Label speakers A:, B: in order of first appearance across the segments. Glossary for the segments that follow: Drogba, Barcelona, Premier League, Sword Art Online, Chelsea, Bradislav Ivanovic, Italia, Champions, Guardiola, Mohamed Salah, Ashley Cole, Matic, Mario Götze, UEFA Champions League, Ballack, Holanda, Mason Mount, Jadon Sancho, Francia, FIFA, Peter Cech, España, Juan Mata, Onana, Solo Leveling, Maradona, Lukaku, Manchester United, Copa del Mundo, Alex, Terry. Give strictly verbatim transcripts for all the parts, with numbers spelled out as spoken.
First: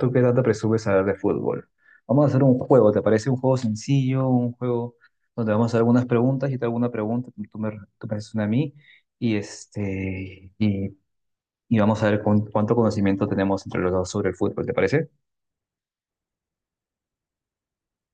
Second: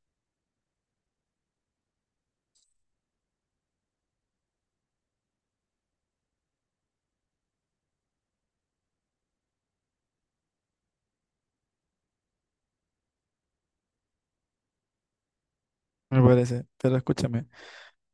A: ¿Tú qué tanto presumes saber de fútbol? Vamos a hacer un juego, ¿te parece un juego sencillo? Un juego donde vamos a hacer algunas preguntas, yo te hago una pregunta, tú tú me, tú me haces una a mí, y, este, y, y vamos a ver cuán- cuánto conocimiento tenemos entre los dos sobre el fútbol, ¿te parece?
B: Me parece, pero escúchame,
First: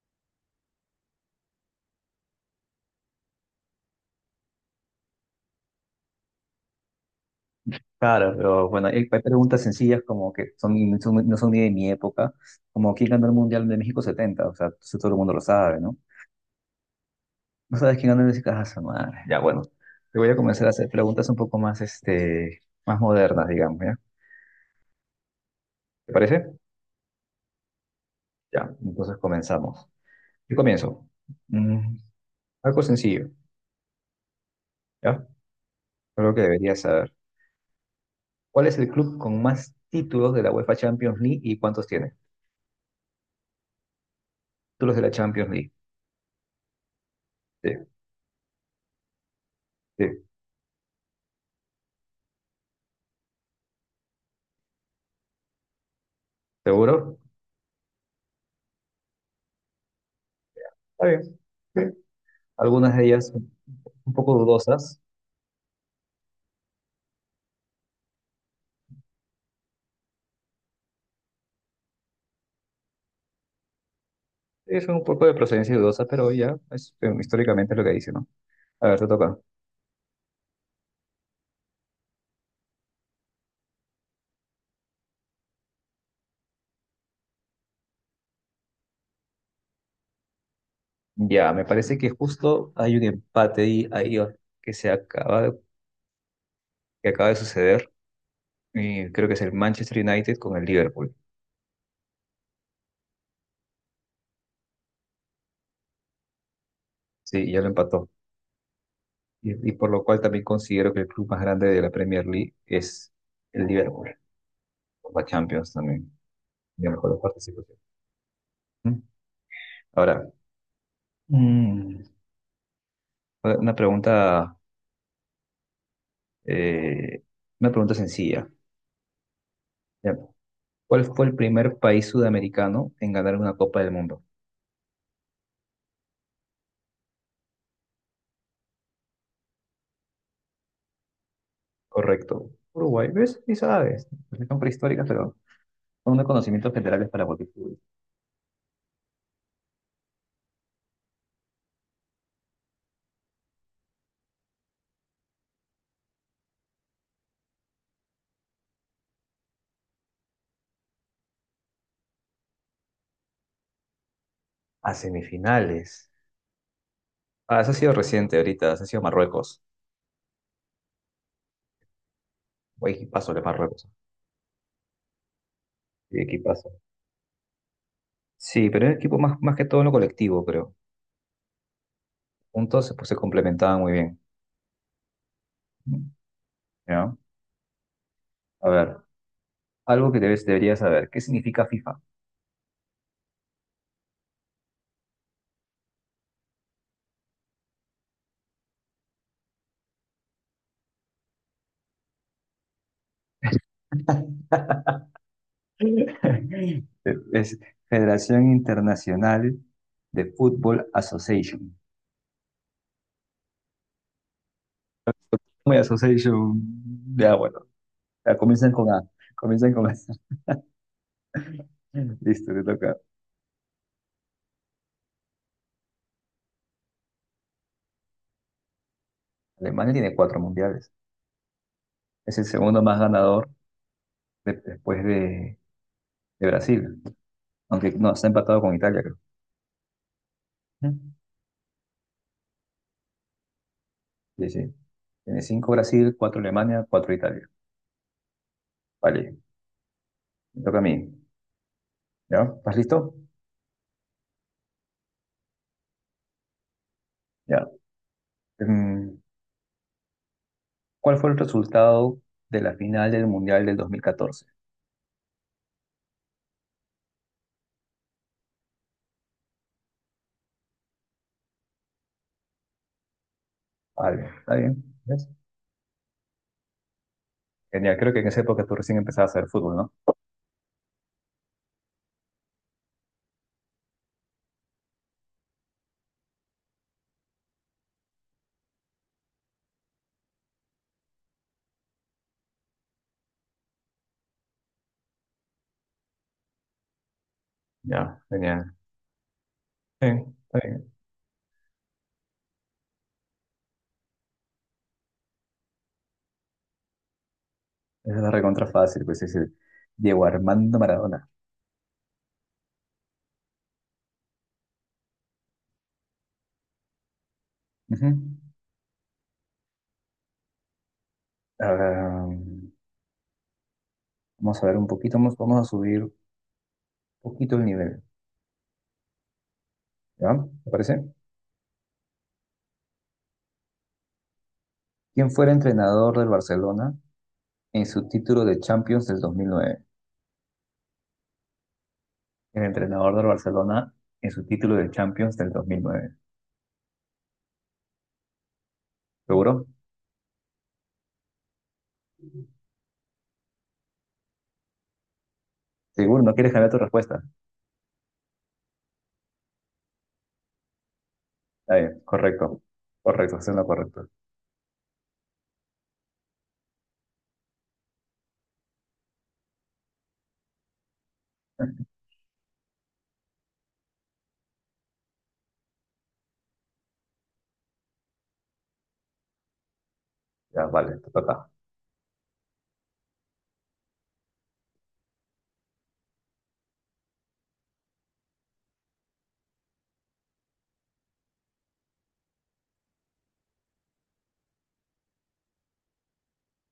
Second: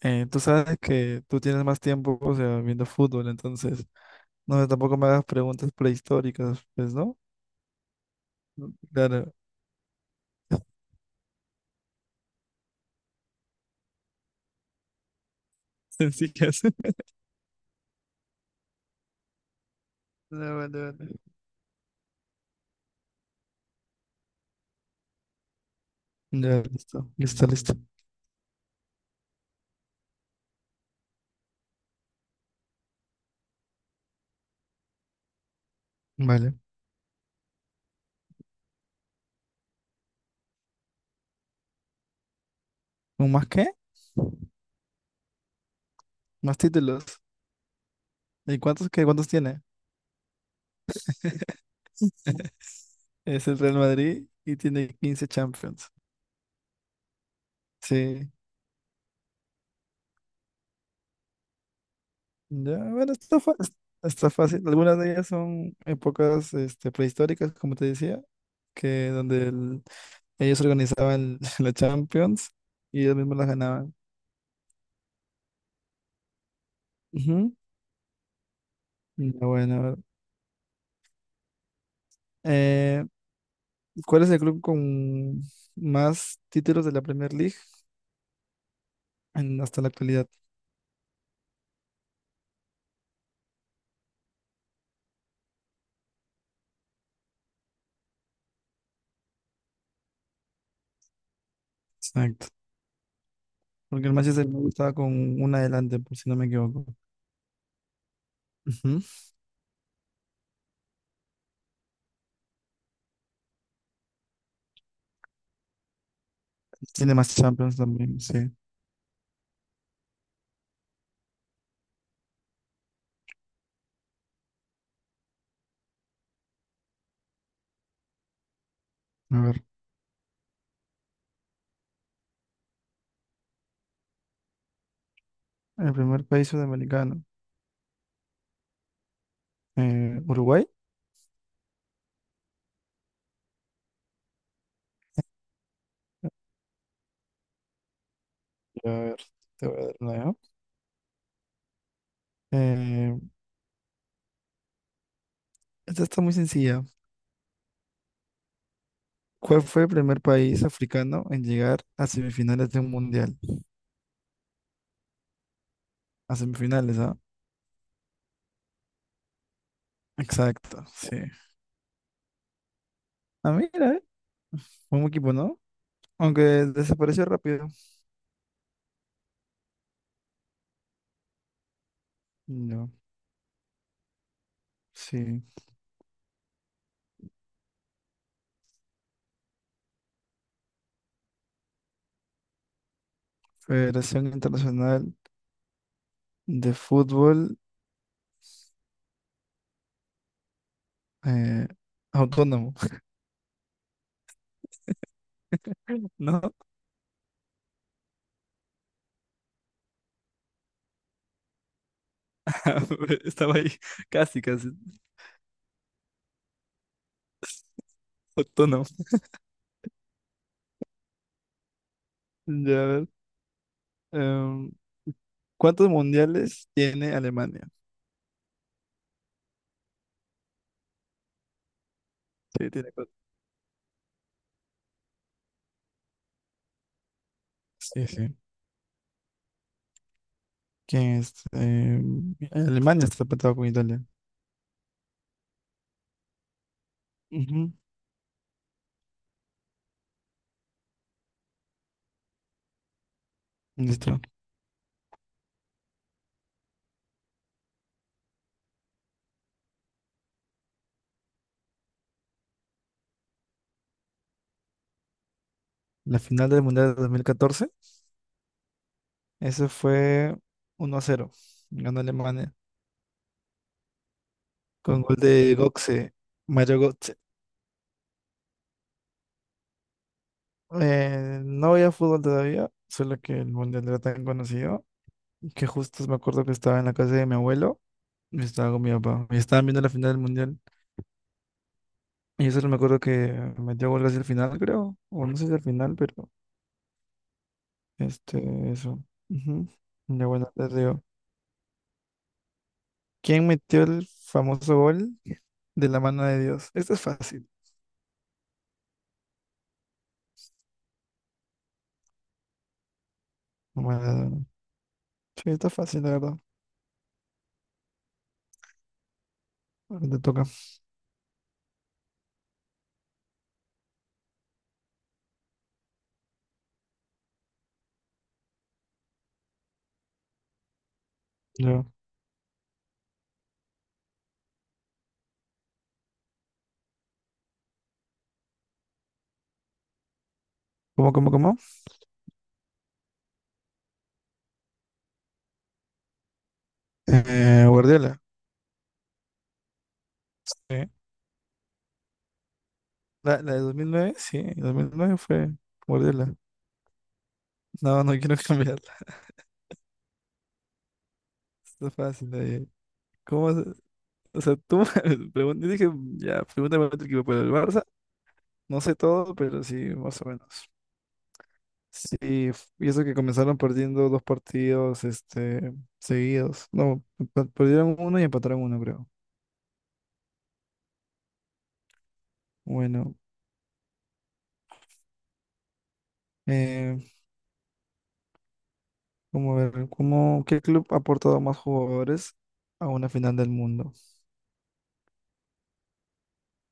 B: eh, tú sabes que tú tienes más tiempo, o sea, viendo fútbol, entonces, no, tampoco me hagas preguntas prehistóricas, pues, ¿no?
A: Claro, pero bueno, hay, hay
B: Claro,
A: preguntas sencillas como que son, son- no son ni de mi época, como quién ganó el Mundial de México setenta, o sea, eso todo el mundo lo sabe, ¿no?
B: sí que hace.
A: No sabes quién ganó el México, ah, su madre. Ya, bueno, te voy a
B: Vale,
A: comenzar a
B: vale,
A: hacer
B: vale.
A: preguntas un poco más, este, más modernas, digamos, ¿ya? ¿Te parece?
B: Ya, listo, listo, listo.
A: Ya, entonces comenzamos. Yo comienzo. Mm, algo sencillo, ¿ya? Creo que
B: Vale.
A: deberías saber. ¿Cuál es el club con más títulos de la UEFA Champions League y cuántos tiene?
B: ¿Un más qué?
A: Títulos de la Champions League.
B: Más títulos.
A: Sí,
B: ¿Y cuántos qué? ¿Cuántos tiene?
A: sí.
B: Es el Real Madrid y tiene quince Champions.
A: ¿Seguro?
B: Sí,
A: Está bien. Sí.
B: ya,
A: Algunas de
B: bueno,
A: ellas
B: está,
A: son
B: fa-
A: un
B: está
A: poco
B: fácil. Algunas
A: dudosas.
B: de ellas son épocas este, prehistóricas, como te decía, que donde el- ellos organizaban la Champions y ellos mismos las ganaban.
A: Sí, son un poco de procedencia dudosa, pero ya es, eh,
B: Ujú.
A: históricamente es lo que dice, ¿no? A ver, te
B: Ya,
A: toca.
B: bueno, a ver. Eh, ¿cuál es el club con más títulos de la Premier League en- hasta la actualidad?
A: Ya, me parece que justo hay un empate ahí, ahí, oh, que se acaba, que acaba de suceder. Y creo que es el Manchester United con el Liverpool.
B: Exacto. Porque el Manchester me estaba con una adelante, por si no me equivoco.
A: Sí, ya lo empató.
B: Ujú.
A: Y, y por lo cual también considero que el club más grande de la Premier League es el Liverpool, o la Champions también. Yo mejor
B: Tiene
A: la
B: más Champions
A: participación.
B: también, sí.
A: ¿Mm? Ahora, mm, una pregunta, eh, una pregunta sencilla.
B: A ver,
A: Ya. ¿Cuál fue el primer país sudamericano en ganar una Copa del Mundo?
B: el primer país sudamericano, eh, Uruguay.
A: Correcto. Uruguay, ¿ves? ¿Y sabes. Son prehistóricas, pero son unos conocimientos generales para multitud.
B: A ver, te voy a dar una, ¿ya? Eh, esta está muy sencilla. ¿Cuál fue el primer país africano en llegar a semifinales de un mundial?
A: A semifinales.
B: A semifinales, ¿ah?
A: Ah, eso ha sido reciente ahorita, eso ha sido Marruecos.
B: Exacto, sí.
A: Guay, paso de
B: Ah,
A: Marruecos.
B: mira, ¿eh? Un equipo, ¿no?
A: Sí,
B: Aunque
A: equipazo.
B: desapareció rápido.
A: Sí, pero era equipo más, más que todo en lo colectivo, pero
B: No,
A: juntos pues, se complementaban muy bien.
B: sí.
A: ¿No? A ver, algo que debes, deberías saber. ¿Qué significa FIFA?
B: Federación Internacional de Fútbol, eh, Autónomo, ¿no?
A: Es Federación Internacional de Football Association.
B: Estaba ahí casi, casi.
A: Muy association. Ya, bueno. Ya, comienzan
B: Autónomo.
A: con A. Comienzan con A. Listo, te
B: Ya, a
A: toca.
B: ver. em, ¿cuántos mundiales tiene Alemania?
A: Alemania tiene cuatro mundiales. Es el
B: Sí,
A: segundo
B: tiene
A: más
B: cuatro.
A: ganador de- después de, de Brasil. Aunque
B: Sí,
A: no, está
B: sí.
A: empatado con Italia, creo.
B: ¿Quién es? Eh, Alemania está empatado con Italia.
A: Sí, sí. Tiene cinco Brasil, cuatro Alemania, cuatro Italia.
B: Ujú.
A: Vale, me toca a mí. ¿Ya? ¿Estás listo?
B: Listo.
A: Ya. Em, ¿cuál fue el resultado de la final del Mundial del dos mil catorce?
B: La final del Mundial de dos mil catorce, ese fue uno a cero. Ganó Alemania
A: Vale, está bien.
B: con gol
A: ¿Ves?
B: de Götze, Mario Götze.
A: Genial, creo que en esa época tú recién empezabas a hacer fútbol, ¿no?
B: Eh, no veía fútbol todavía, solo que el Mundial era tan conocido que justo me acuerdo que estaba en la casa de mi abuelo y estaba con mi papá. Y estaban viendo la final del Mundial. Y yo solo me acuerdo que metió gol casi el final, creo. O no sé si al final, pero
A: Ya,
B: este,
A: genial.
B: eso. Ujú.
A: Sí,
B: Ya, bueno,
A: está
B: te
A: bien.
B: digo. ¿Quién metió el famoso gol de la mano de Dios? Esto es fácil.
A: Esa es la recontra fácil, pues es el Diego Armando Maradona.
B: Maradona. Sí, está fácil, la verdad.
A: Ujú.
B: Ahora te toca.
A: Ah, vamos a ver un poquito, vamos, vamos a subir un poquito el nivel. ¿Ya? ¿Te parece?
B: Yo.
A: ¿Quién fue el entrenador del Barcelona en su título de Champions del dos mil nueve?
B: ¿Cómo, cómo, cómo?
A: El entrenador del Barcelona en su título de Champions del dos mil nueve.
B: Eh, Guardiola.
A: ¿Seguro?
B: Sí. La, la de dos mil nueve sí. Dos mil nueve fue
A: Seguro, no
B: Guardiola.
A: quieres cambiar tu respuesta.
B: No, no quiero cambiarla.
A: Está
B: Está
A: bien,
B: fácil.
A: correcto.
B: eh.
A: Correcto, es
B: ¿Cómo? se-
A: lo correcto.
B: O sea, tú me pregun- yo dije, ya, pregúntame otro equipo, pero el Barça, no sé todo, pero sí, más o menos. Sí, f- y eso que comenzaron perdiendo dos partidos, este, seguidos. No, pe- perdieron uno y empataron uno, creo.
A: Ya, vale, te toca.
B: Bueno, eh, como ver, ¿cómo, qué club ha aportado más jugadores a una final del mundo?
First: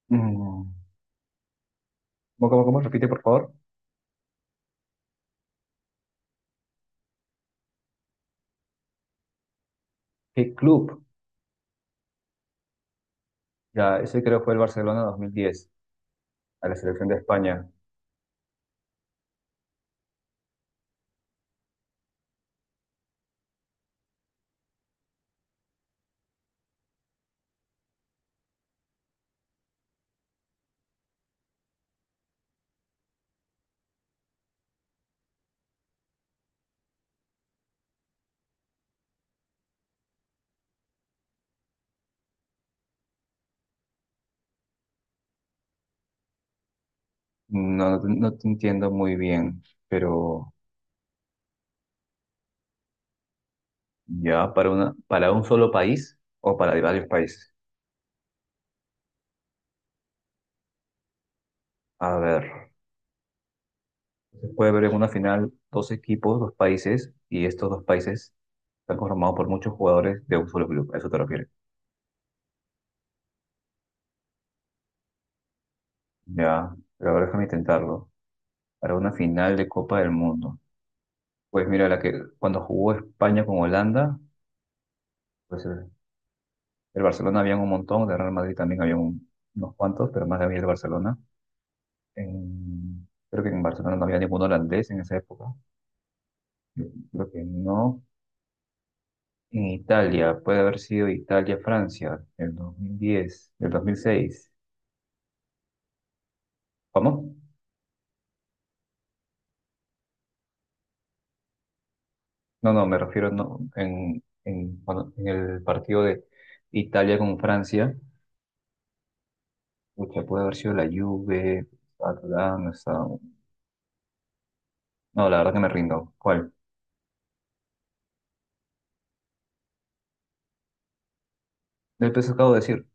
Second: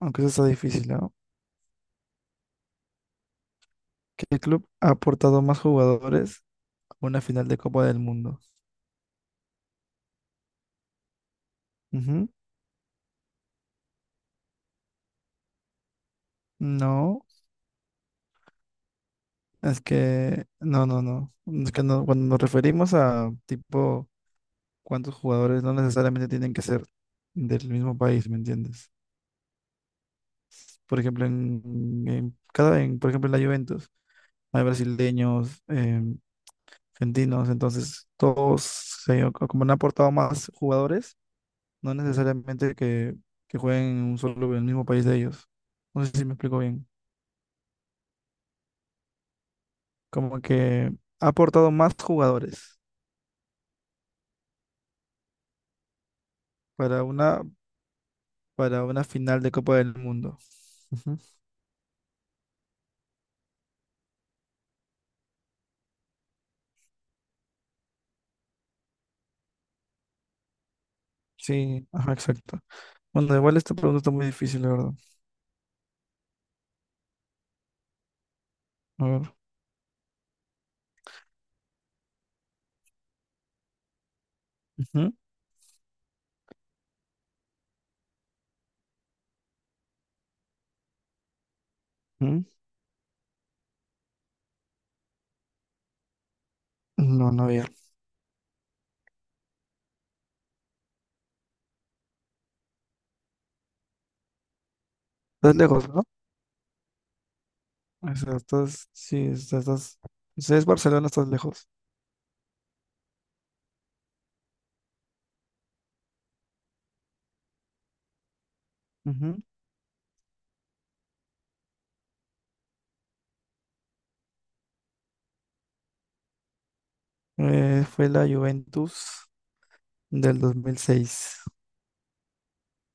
B: Aunque eso está
A: Mm.
B: difícil, ¿no?
A: ¿Cómo, cómo, cómo? Repite, por favor.
B: ¿Qué club ha aportado más jugadores a una final de Copa del Mundo?
A: ¿Qué club?
B: Ujú.
A: Ya, ese creo fue el Barcelona dos mil diez, a la selección de
B: No,
A: España.
B: es que, no, no, no. Es que no, cuando nos referimos a tipo cuántos jugadores no necesariamente tienen que ser del mismo país, ¿me entiendes? Por ejemplo, en, en cada, en, por ejemplo, en la Juventus hay brasileños, em, argentinos, entonces todos se, o como han aportado más jugadores, no necesariamente que, que jueguen en un solo, en el mismo país de ellos. No sé si me explico bien.
A: No, no, te no te entiendo muy bien,
B: Como
A: pero
B: que ha aportado más jugadores
A: ya, para una, para un solo país o para
B: para
A: varios
B: una,
A: países.
B: para una final de Copa del Mundo. Ujú.
A: A ver. Se puede ver en una final dos equipos, dos países, y estos dos países están conformados por muchos jugadores de un solo club. ¿A eso te refieres?
B: Sí, ajá, exacto. Bueno, igual esta pregunta está muy difícil, la verdad.
A: Ya, pero ahora déjame intentarlo. Para
B: A
A: una
B: ver.
A: final de Copa del Mundo. Pues mira, la que cuando jugó España con Holanda,
B: Ujú,
A: pues el, el Barcelona había un montón, de Real Madrid también había un- unos cuantos, pero más había el Barcelona.
B: ujú.
A: En- creo que en Barcelona no había ningún holandés en esa época. Yo creo
B: No,
A: que
B: no había.
A: no. En Italia, puede haber sido Italia-Francia, el dos mil diez, el dos mil seis.
B: Estás lejos, ¿no?
A: ¿Cómo?
B: O sea, estás, sí, o sea, estás, o sea, es Barcelona, estás lejos.
A: No, no, me refiero no, en, en, cuando- en el partido de Italia con Francia.
B: Ujú.
A: Pucha, puede haber sido la Juve, estaba estaba- no, la verdad que me rindo. ¿Cuál?
B: Eh, fue la Juventus del dos mil seis.
A: Del peso acabo de decir.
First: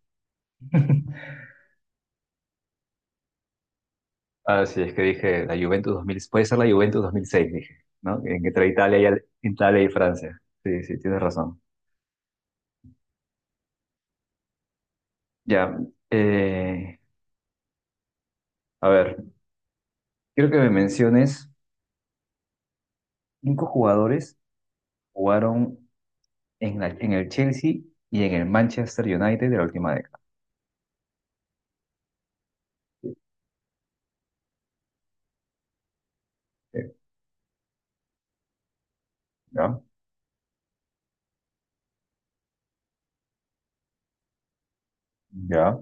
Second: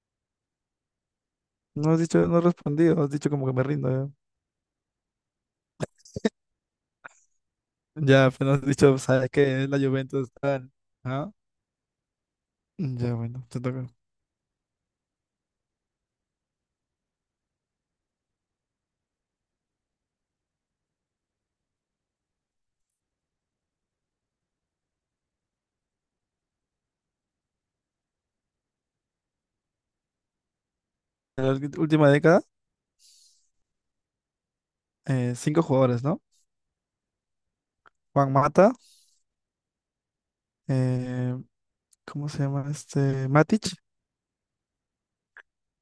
B: No has dicho, no has respondido, has dicho como que me rindo. Ya,
A: Ah, sí, es que dije la Juventus dos mil, puede ser la Juventus dos mil seis, dije, ¿no?
B: ya,
A: En-
B: pero no has
A: Entre
B: dicho,
A: Italia y, Al-
B: ¿sabes qué? Es la
A: Italia y
B: Juventus
A: Francia.
B: tal.
A: Sí, sí, tienes
B: ¿Ah?
A: razón.
B: Ya, bueno, te toca.
A: Ya, eh, a ver, quiero que me menciones cinco jugadores que jugaron en, la- en el Chelsea y en el Manchester United de la última.
B: En la ulti- última década, eh, cinco jugadores, ¿no?
A: Eh,
B: Juan Mata,
A: Ya,
B: eh, ¿cómo se llama este? Matic,
A: ya,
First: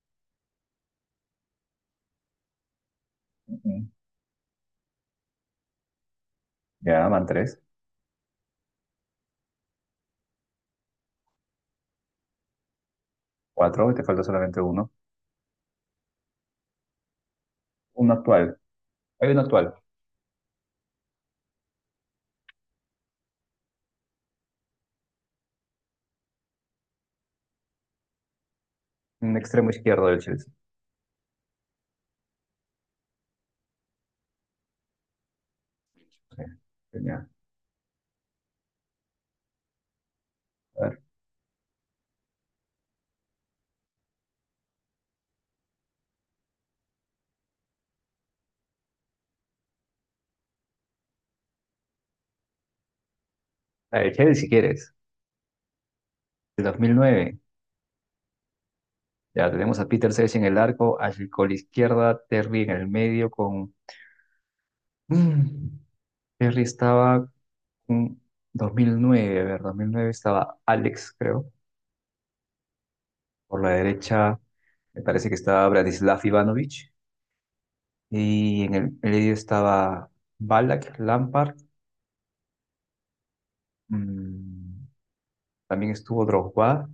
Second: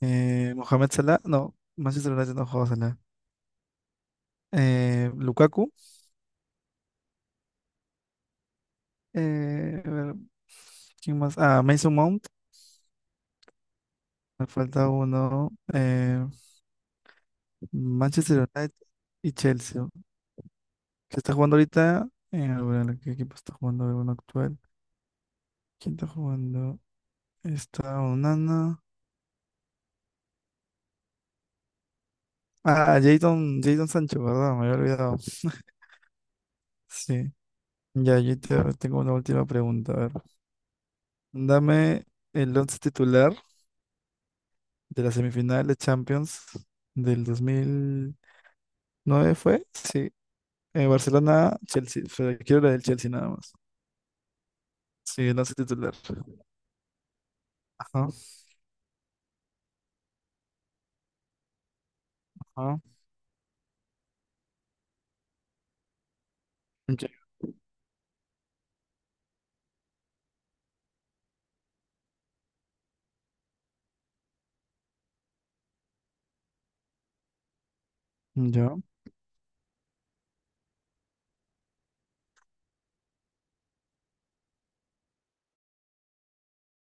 B: eh, Mohamed Salah, no, Manchester United no jugó a Salah.
A: ujú,
B: Eh, Lukaku.
A: ya, van tres,
B: Eh, a ver, ¿quién más? Ah, Mason Mount.
A: cuatro, y te falta
B: Me
A: solamente
B: falta
A: uno.
B: uno. Eh,
A: Uno
B: Manchester
A: actual,
B: United
A: hay
B: y
A: uno actual,
B: Chelsea. ¿Qué está jugando ahorita? Eh, a ver, ¿qué equipo está jugando? A ver, uno actual. ¿Quién está jugando? Está Onana.
A: un extremo izquierdo del Chelsea.
B: Ah, Jadon, Jadon Sancho, perdón, me había olvidado.
A: Sí, genial.
B: Sí. Ya, yo te- tengo una última pregunta. A ver,
A: A ver,
B: dame el once titular de la semifinal de Champions del dos mil nueve ¿fue? Sí. Eh, Barcelona, Chelsea. Pero quiero la del Chelsea nada más.
A: la del Chelsea si quieres,
B: Sí, la hace titular.
A: de dos mil nueve.
B: Ajá,
A: Ya tenemos a Peter Cech en el arco, Ashley Cole izquierda, Terry en
B: ajá.
A: el medio con... Mm, Terry
B: Ya,
A: estaba en dos mil nueve, a ver, dos mil nueve estaba Alex, creo. Por la derecha me parece que estaba Bradislav Ivanovic. Y en
B: ya.
A: el medio estaba Ballack, Lampard, mm, también estuvo Drogba,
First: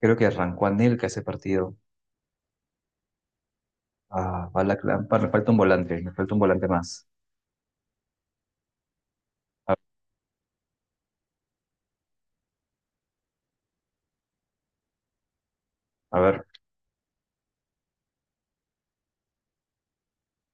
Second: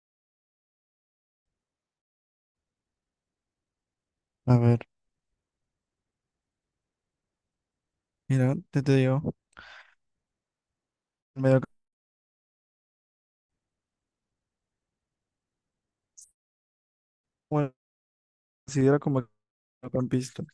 A: creo que arrancó Anelka ese partido. Ah,
B: A ver,
A: Ballack, Lampard, me falta un volante, me falta un volante más.
B: mira, te, te digo.
A: A,
B: Medio,
A: a ver,
B: bueno, considero como campista.